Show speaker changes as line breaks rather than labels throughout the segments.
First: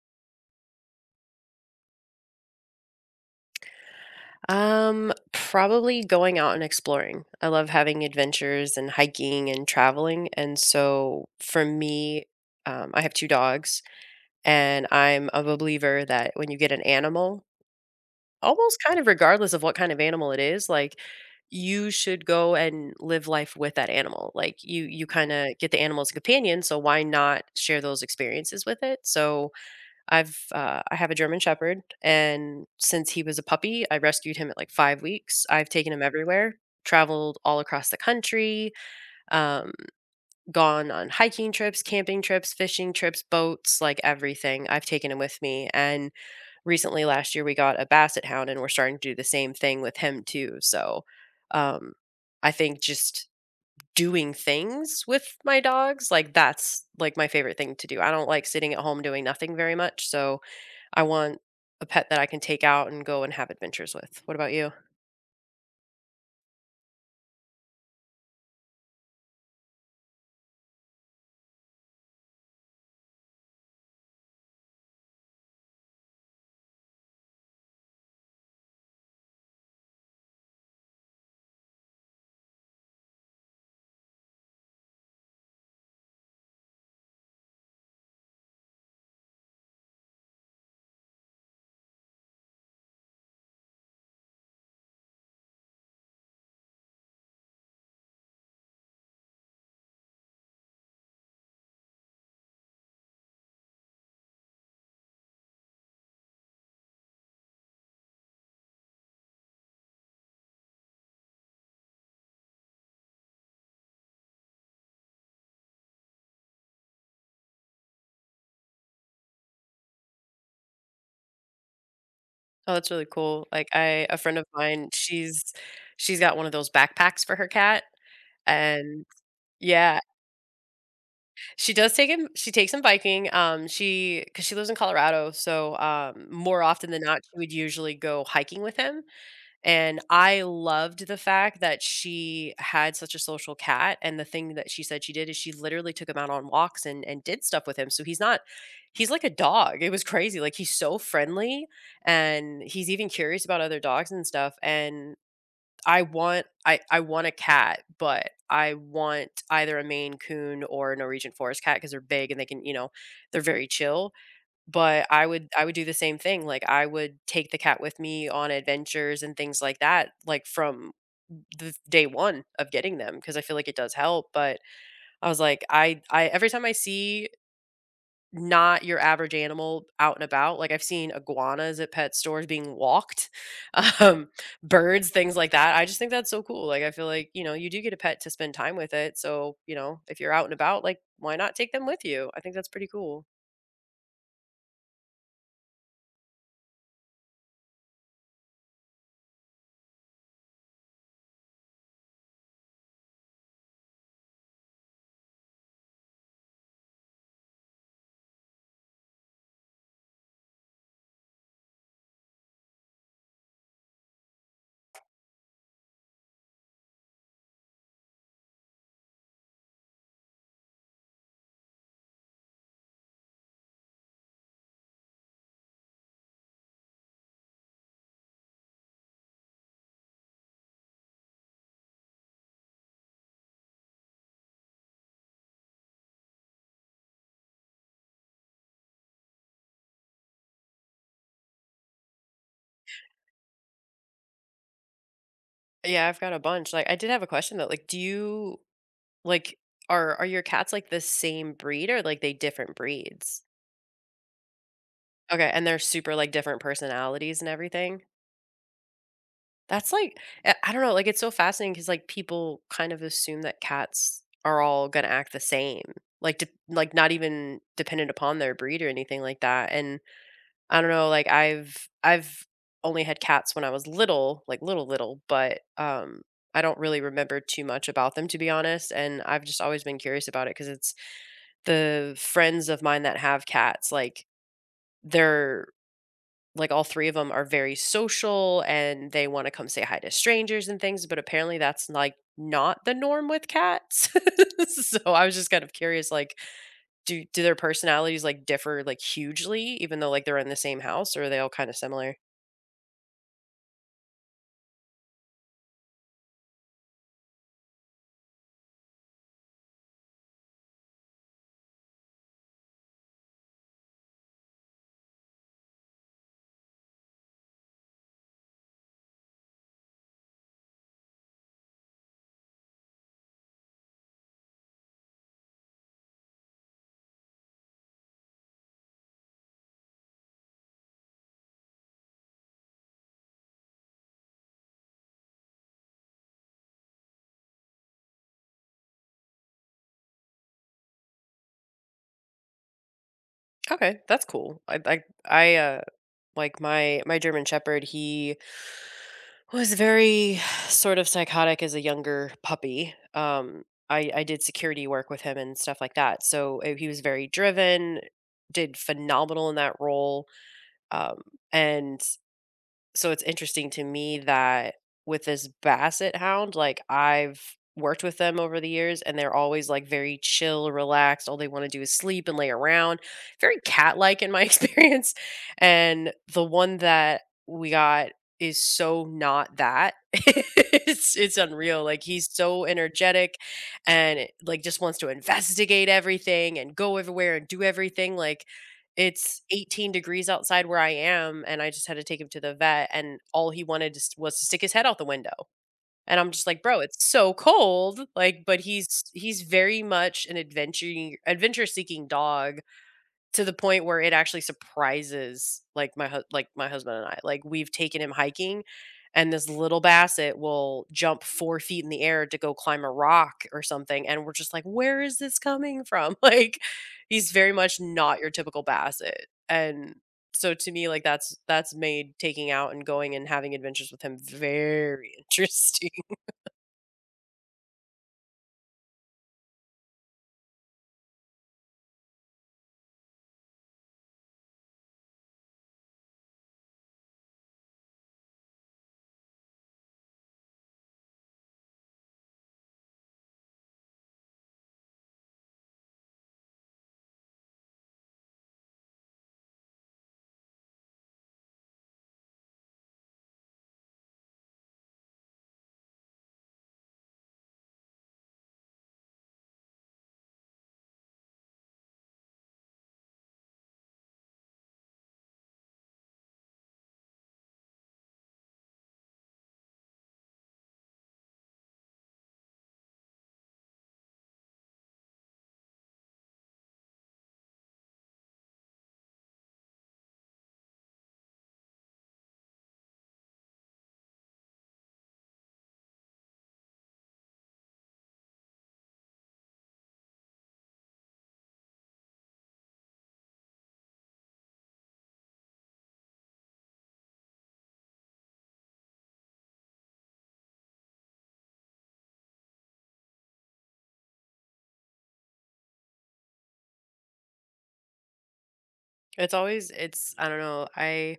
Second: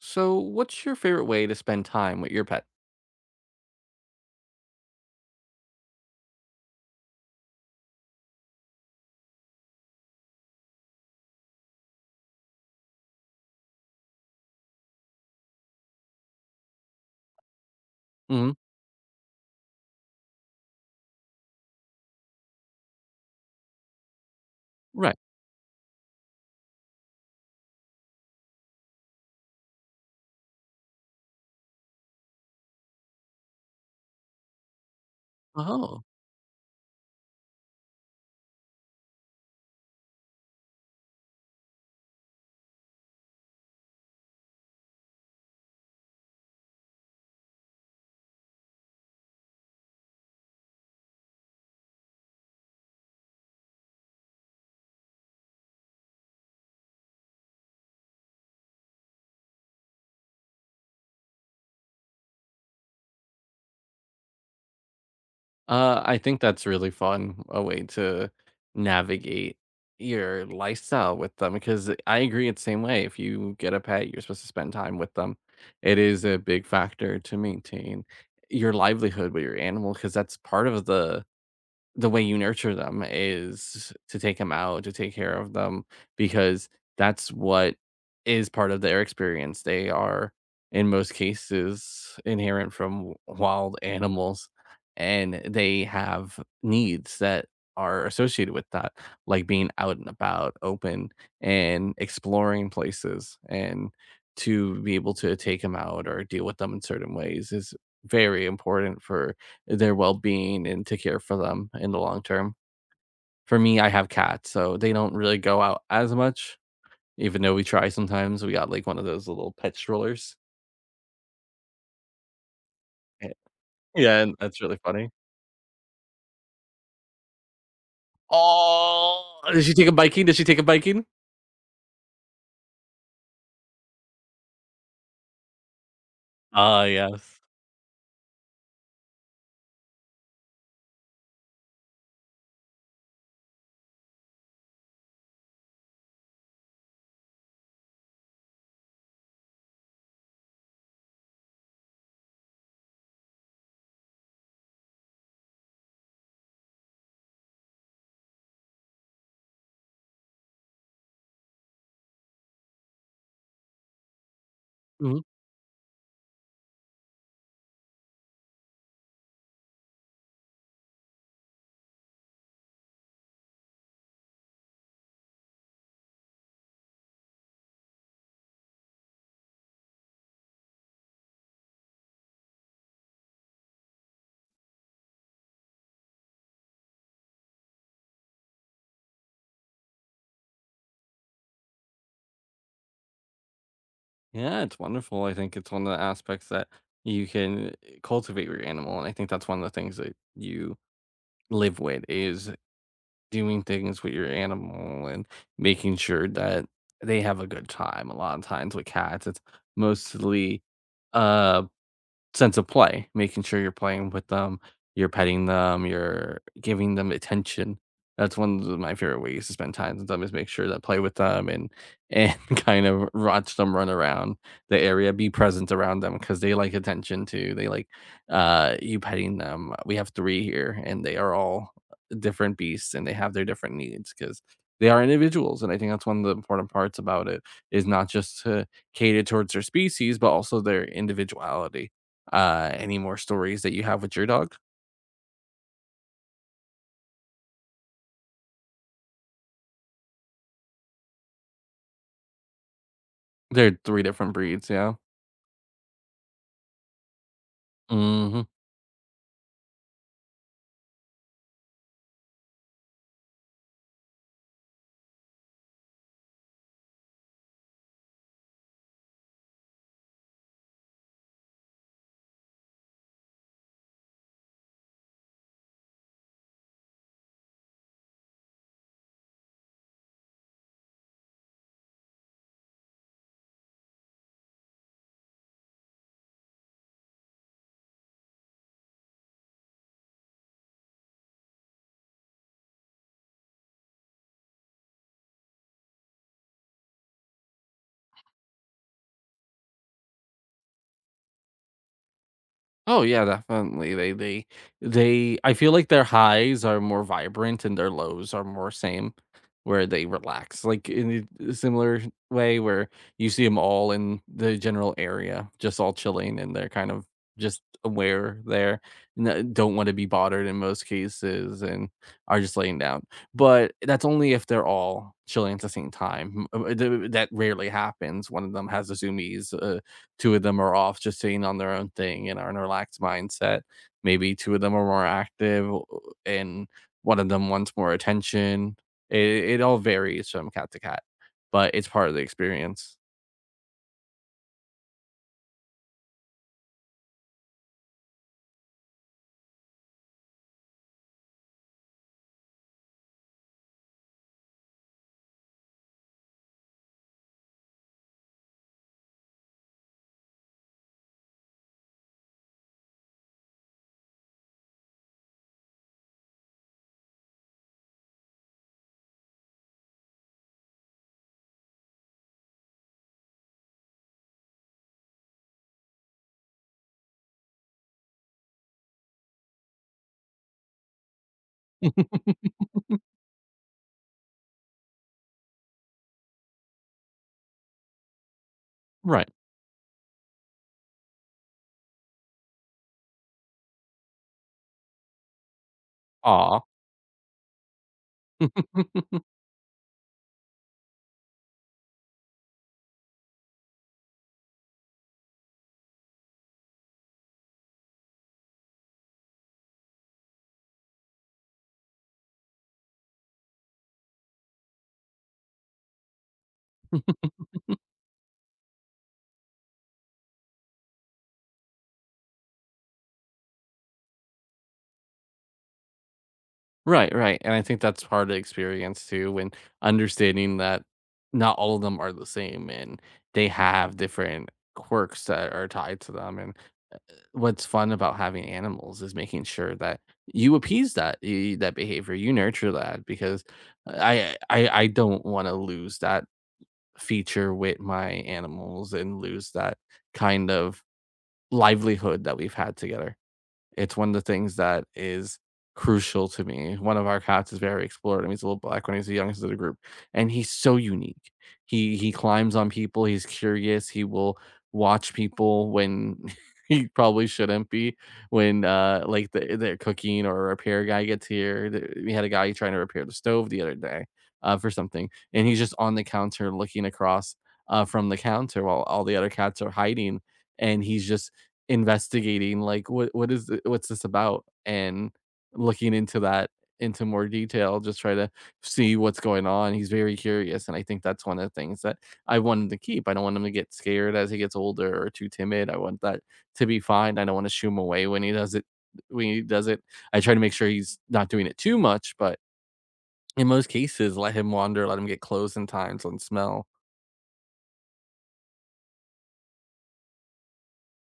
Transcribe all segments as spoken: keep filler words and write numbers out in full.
So, what's your favorite way to spend time with your pet?
Um, probably going out and exploring. I love having adventures and hiking and traveling. And so for me, um, I have two dogs, and I'm a believer that when you get an animal,
Mhm.
almost kind of regardless of what kind of animal it is, like you should go and live life with that animal. Like you you
Right.
kind of get the animal as a companion, so why not share those experiences with it? So I've uh, I have a German Shepherd, and since he was a puppy, I rescued him at like five weeks. I've taken
Oh.
him everywhere, traveled all across the country, um, gone on hiking trips, camping trips, fishing trips, boats, like everything. I've taken him with me, and recently last year we got a Basset Hound, and we're starting to do the same thing with him too. So, um, I think just doing things with my dogs like that's like my favorite thing to do. I don't like sitting at home doing nothing very much, so I want a pet that I can take out and go and have adventures with. What about you?
Uh, I think that's really fun, a way to navigate your lifestyle with them because I agree it's the same way. If you get a pet, you're supposed to spend time with them. It is a big factor to maintain your livelihood with your animal because that's part of the The way you nurture them is to take them out, to take care of them, because that's what is part of their experience. They are, in most cases, inherent from wild animals, and they have needs that are associated with that, like being out and about, open, and exploring places. And to be able to take them out or deal with them in certain ways is very important for their well-being and to care for them in the long term. For me, I have cats, so they don't really go out as much, even though we try sometimes. We got, like, one of those little pet strollers.
Oh, that's really
Eh
cool. Like I a
yeah, and
friend of
that's really
mine,
funny.
she's she's got one of those backpacks for her cat and
Oh, did she take a
yeah,
biking? Did she take a biking?
she does take him she takes him biking. Um she cuz she lives in Colorado, so um more
Ah,
often than not she
yes.
would usually go hiking with him. And I loved the fact that she had such a social cat, and the thing that she said she did is she literally took him out on walks and and did stuff with him, so he's not he's like a dog. It was crazy, like, he's so friendly, and he's even curious about other dogs and stuff, and I want I I want a cat, but I want either a Maine Coon or a Norwegian Forest cat because 'cause they're big and they can, you know, they're very chill. But
Mhm.
I would I would do the same thing, like, I would take the cat with me on adventures and things like that, like, from the day one of getting them because I feel like it does help. But I was like, I I every time I see not your average animal out and about, like, I've seen iguanas at pet stores being walked, um, birds, things like that. I just think that's so cool, like, I feel like, you know, you do get a pet to spend time with it, so, you know, if you're out and about, like, why not take them with you? I think that's pretty cool.
Yeah, it's wonderful. I think it's one of the aspects that you can cultivate your animal, and I think that's one of the things that you live with is doing things with your animal and making sure that they have a good time. A lot of times with cats, it's mostly, um sense of play, making sure you're playing with them, you're petting them, you're giving them attention. That's one of my favorite ways to spend time with them is make sure that play with them and and kind of watch them run around the area, be present around them because they like attention too. They like uh you petting them. We have three here and they are all different beasts and they have their different needs because they are individuals. And I think that's one of the important parts about it is not just to cater towards their species, but also their individuality. Uh, any more stories that you have with your dog?
Yeah, I've got a bunch. Like, I did have a question though. Like, do you like are are your cats like the same breed or like they different breeds?
They're three different breeds, yeah.
Okay, and they're super like different personalities and everything.
Mhm.
That's like I I don't know, like it's so fascinating cuz like people kind of assume that cats are all going to act the same. Like de- like not even dependent upon their breed or anything like that. And I don't know, like I've I've only had cats when I was little, like little little, but um I don't really remember too much about them to be honest, and I've just always been curious about it because it's the friends of mine that have cats, like they're like all three of them are very social and they want to come say hi to strangers and things, but apparently that's like not the norm with cats. So I was just kind of curious like do do their personalities like differ like hugely even though like they're in the same house or are they all kind of similar?
Oh yeah, definitely. They they they I feel like their highs are more vibrant and their lows are more same where they relax. Like in a similar way where you see them all in the general area, just all chilling and they're kind of just aware there and don't want to be bothered in most cases and are just laying down. But that's only if they're all chilling at the same time. M- uh, th- That rarely happens. One of them has a zoomies, uh, two of them are off just sitting on their own thing and are in a relaxed mindset. Maybe two of them are more active and one of them wants more attention. It, it all varies from cat to cat, but it's part of the experience.
Okay, that's cool. I I I uh Like my my German Shepherd, he was very sort of psychotic as a younger puppy. Um I I did security work with him and stuff like that. So uh, he was very driven, did phenomenal in that role. Um and so it's interesting to me that with this basset hound, like I've worked with them over the years and they're always like very chill, relaxed. All they want to do is sleep and lay around. Very cat like in my experience. And the one that we got is so not that. it's it's unreal. Like he's so energetic and like just wants to investigate everything and go everywhere and do everything. Like
Right.
it's eighteen degrees outside where I am, and I just had to take him to the vet, and all he wanted just was to stick his head out the window, and I'm just
Aw.
like, "Bro, it's so cold," like, but he's he's very much an adventure adventure-seeking dog, to the point where it actually surprises, like, my hu like, my husband and I. Like, we've taken him hiking, and this little basset will jump four feet in the air to go climb a rock or something, and we're just like, "Where is this coming from?" Like, he's very much not your typical basset, and so to me, like, that's that's made taking out and going and having adventures with him very interesting.
Right, right. And I think that's part of the experience too, when understanding that not all of them are the same and they have different quirks that are tied to them. And what's fun about having animals is making sure that you appease that y- that behavior, you nurture that because I I I don't want to lose that feature with my animals and lose that kind of livelihood that we've had together. It's one of the things that is crucial to me. One of our cats is very explorative. He's a little black when he's the youngest of the group, and he's so unique. He he climbs on people. He's curious. He will watch people when he probably shouldn't be. When uh like the the cooking or repair guy gets here, The- we had a guy trying to repair the stove the other day uh, for something, and he's just on the counter looking across uh, from the counter while all the other cats are hiding, and he's just investigating like what what is th what's this about? And looking into that into more detail, just try to see what's going on. He's very curious, and I think that's one of the things that I want him to keep. I don't want him to get scared as he gets older or too timid. I want that to be fine. I don't want to shoo him away when he does it when he does it. I try to make sure he's not doing it too much, but in most cases, let him wander, let him get close in times and smell.
It's always it's I don't know, I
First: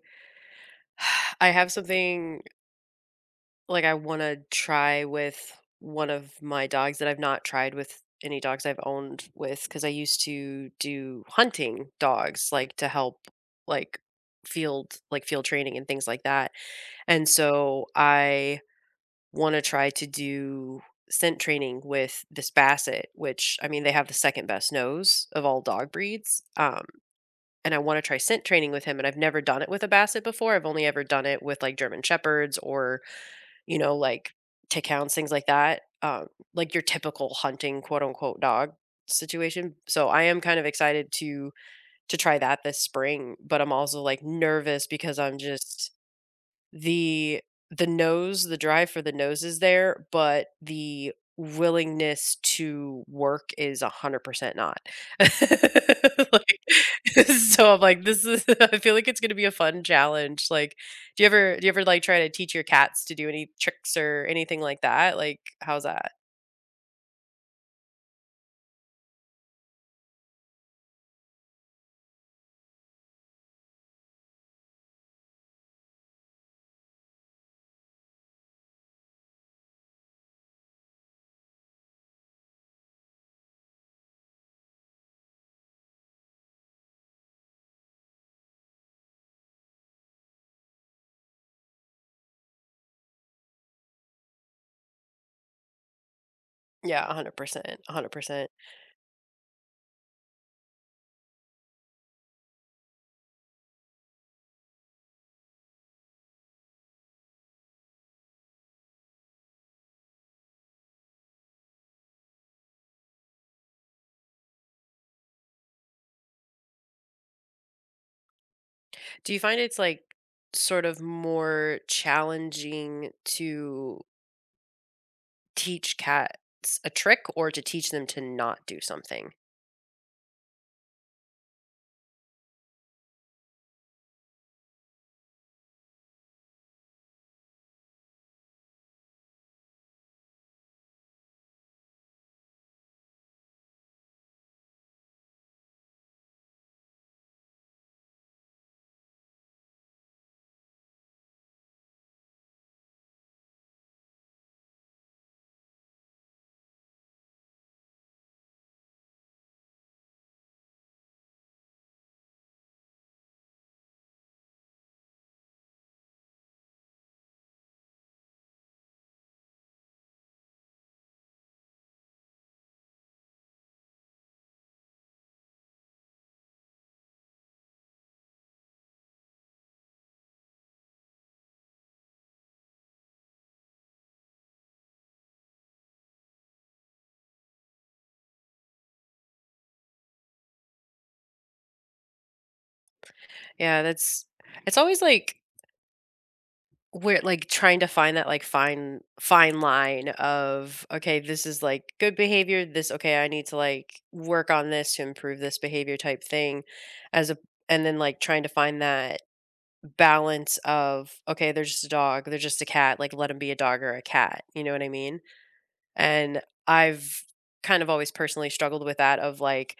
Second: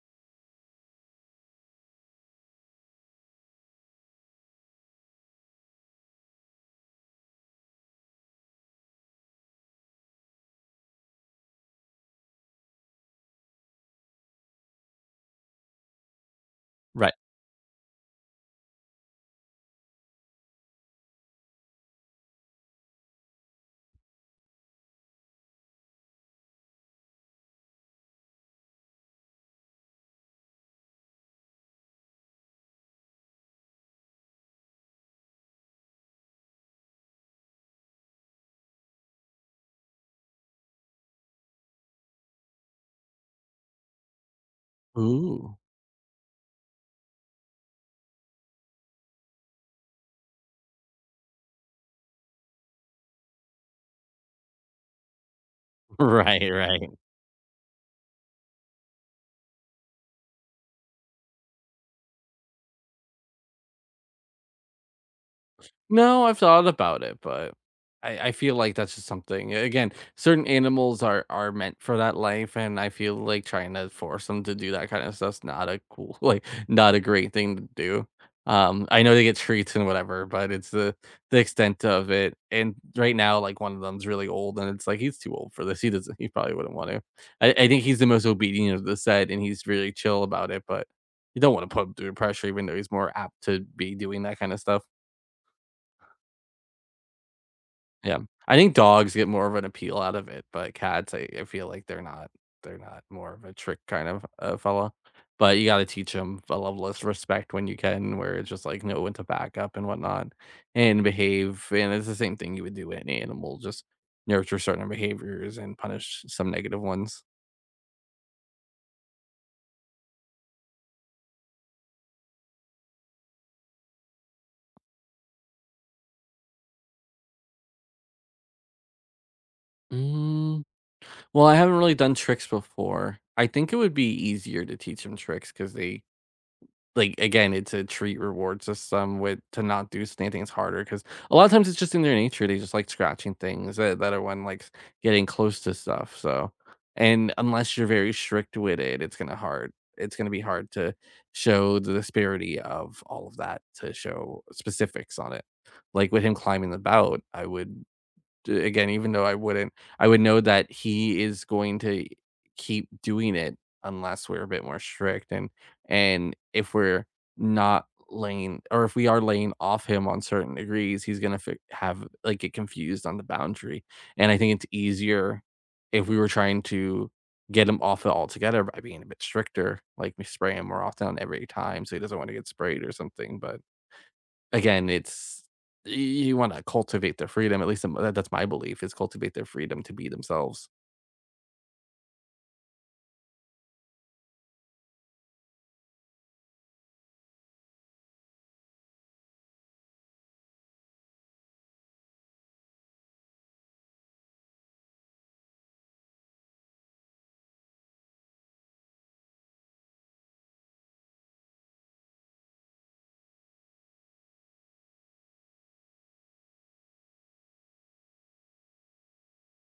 I have something. Like, I wanna try with one of my dogs that I've not tried with any dogs I've owned with, because I used to do hunting dogs, like, to help, like, field like, field training and things like that,
Right.
and so I wanna try to do scent training with this basset, which, I mean, they have the second best nose of all dog breeds, um, and I wanna try scent training with him, and I've never done it with a basset before. I've only ever done it with, like, German Shepherds or you know, like tick hounds, things like that. Um, like your typical hunting quote unquote dog situation. So I am kind of excited to to try that this spring, but I'm also like nervous because I'm
Ooh.
just the the nose, the drive for the nose is there, but the willingness to work is one hundred percent not.
Right, right.
Like, so I'm like, this is I feel like it's gonna be a fun challenge. Like, do you ever do you ever, like, try to teach your cats to do any tricks or anything like that? Like, how's that?
No, I've thought about it, but I, I feel like that's just something. Again, certain animals are are meant for that life, and I feel like trying to force them to do that kind of stuff's not a cool, like, not a great thing to do. Um, I know they get treats and whatever, but it's the the extent of it. And right now, like one of them's really old, and it's like he's too old for this. He doesn't. He probably wouldn't want to. I, I think he's the most obedient of the set, and he's really chill about it. But you don't want to put him through pressure, even though he's more apt to be doing that kind of stuff.
Yeah, one hundred percent, a
Yeah.
one hundred percent.
I think dogs get more of an appeal out of it, but cats, I I feel like they're not they're not more of a trick kind of a fella, but you gotta teach teach them a level of respect when you can, where it's just like know when to back up and whatnot and behave, and it's the same thing you would do with an animal, just nurture certain behaviors and punish some negative ones.
Do you find it's, like, sort of more challenging to teach cats a trick or to teach them to not do something?
Mm, well, I haven't really done tricks before. I think it would be easier to teach them tricks because they like, again, it's a treat reward system with to not do anything is harder because a lot of times it's just in their nature, they just like scratching things that that are when, like, getting close to stuff, so and unless you're very strict with it, it's gonna hard it's gonna be hard to show the disparity of all of that to show specifics on it. Like, with him climbing the belt, I would again, even though I wouldn't, I would know that he is going to keep doing it unless we're a bit more strict and and if we're not laying or if we are laying off him on certain degrees, he's gonna fi- have like get confused on the boundary. And I think it's easier if we were trying to get him off it altogether by being a bit stricter, like we spray him more often on every time so he doesn't want to get sprayed or something. But again, it's you wanna cultivate their freedom, at least m that that's my belief, is cultivate their freedom to be themselves.
Yeah, that's it's always like we're like trying to find that like fine fine line of okay, this is like good behavior, this okay, I need to like work on this to improve this behavior type thing as a and then like trying to find that balance of okay, they're just a dog, they're just a cat, like let them be a dog or a cat, you know what I mean? And I've kind of always personally struggled with that of like,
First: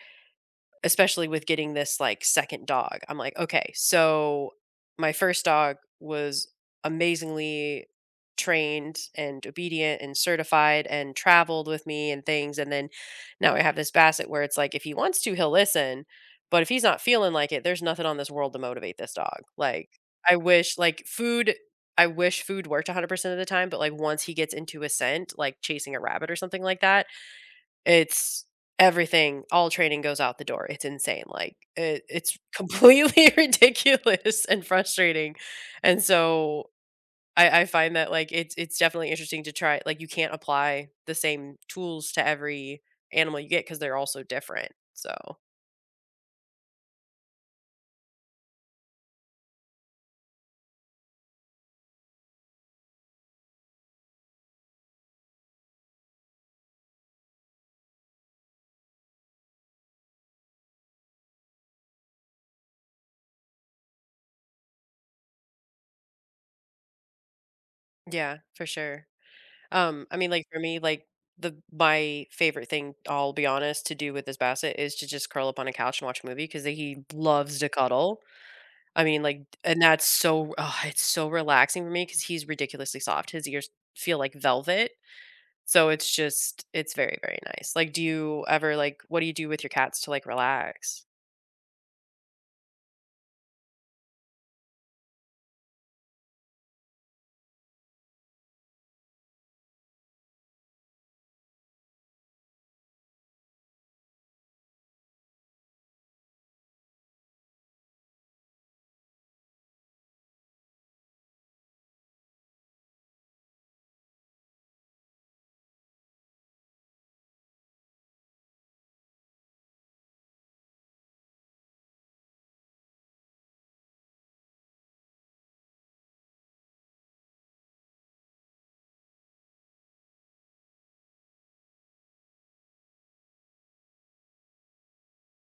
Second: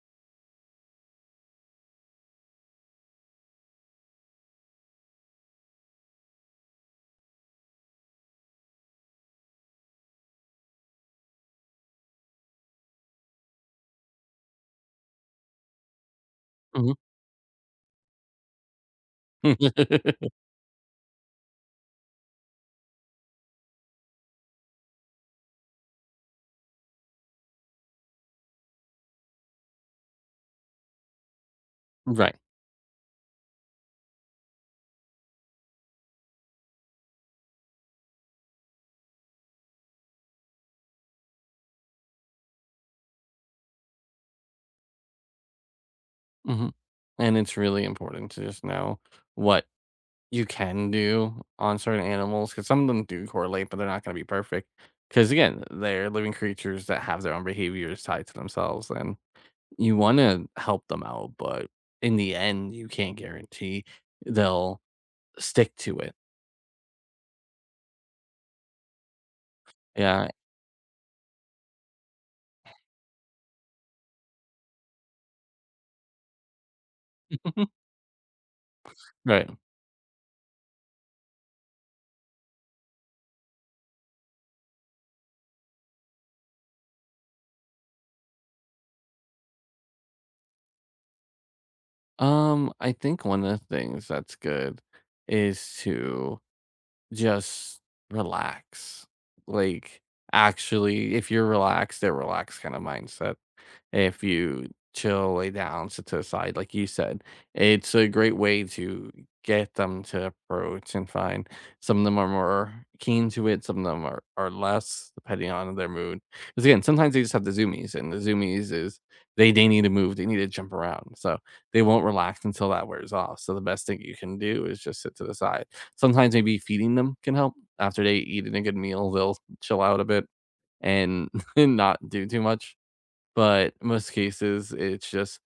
especially with getting this, like, second dog. I'm like, "Okay, so my first dog was amazingly trained and obedient and certified and traveled with me and things," and then now I have this basset where it's like, if he wants to, he'll listen, but if he's
Mhm.
not feeling like it, there's nothing on this world to motivate this dog. Like, I wish like, food I wish food worked one hundred percent of the time. But, like, once he gets into a scent, like chasing a rabbit or something like that, it's everything, all training goes out the door, it's insane, like, it
Right.
it's completely ridiculous and frustrating, and so, I I find that, like, it's it's definitely interesting to try. Like, you can't apply the same tools to every animal you get because 'cause they're all so different, so.
Mhm. And it's really important to just know what you can do on certain animals because some of them do correlate, but they're not gonna be perfect. Because again, they're living creatures that have their own behaviors tied to themselves, and you wanna help them out, but in the end, you can't guarantee they'll stick to it.
Yeah, for sure. Um, I
Yeah.
mean, like, for me, like, the my favorite thing, I'll be honest, to do with this basset is to just curl up on a couch and watch a movie because he loves to cuddle. I mean, like,
Right.
and that's so oh, it's so relaxing for me because he's ridiculously soft. His ears feel like velvet, so it's just it's very, very nice. Like, do you ever, like what do you do with your cats to, like, relax?
Um, I think one of the things that's good is to just relax. Like, actually, if you're relaxed, a relaxed kind of mindset if you chill, lay down, sit to the side, like you said. It's a great way to get them to approach and find some of them are more keen to it, some of them are, are less, depending on their mood. Because again, sometimes they just have the zoomies, and the zoomies is they, they need to move, they need to jump around. So they won't relax until that wears off. So the best thing you can do is just sit to the side. Sometimes maybe feeding them can help. After they eat a good meal, they'll chill out a bit and not do too much but most cases, it's just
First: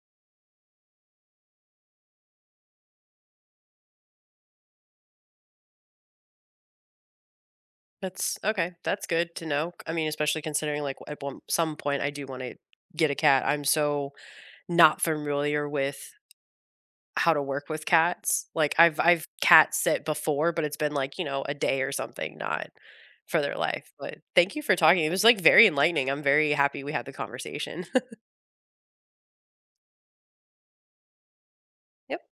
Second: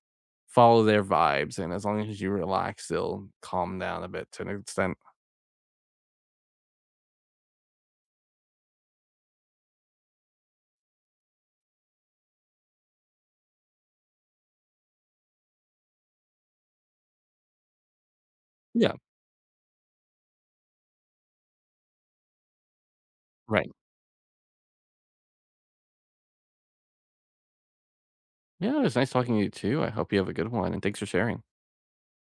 follow their vibes, and as long as you relax, they'll calm down a bit to an extent.
That's okay, that's good to know. I mean, especially considering, like, at one some point, I do wanna get a cat. I'm so not familiar with how to work with cats. Like
Yeah,
I've I've cat sit before, but it's been like, you know, a day or something, not for their
right.
life. But thank you for talking. It was like very enlightening. I'm very happy we had the conversation.
Yeah, it was nice talking to you too. I hope you have a good one, and thanks for sharing.
Yep.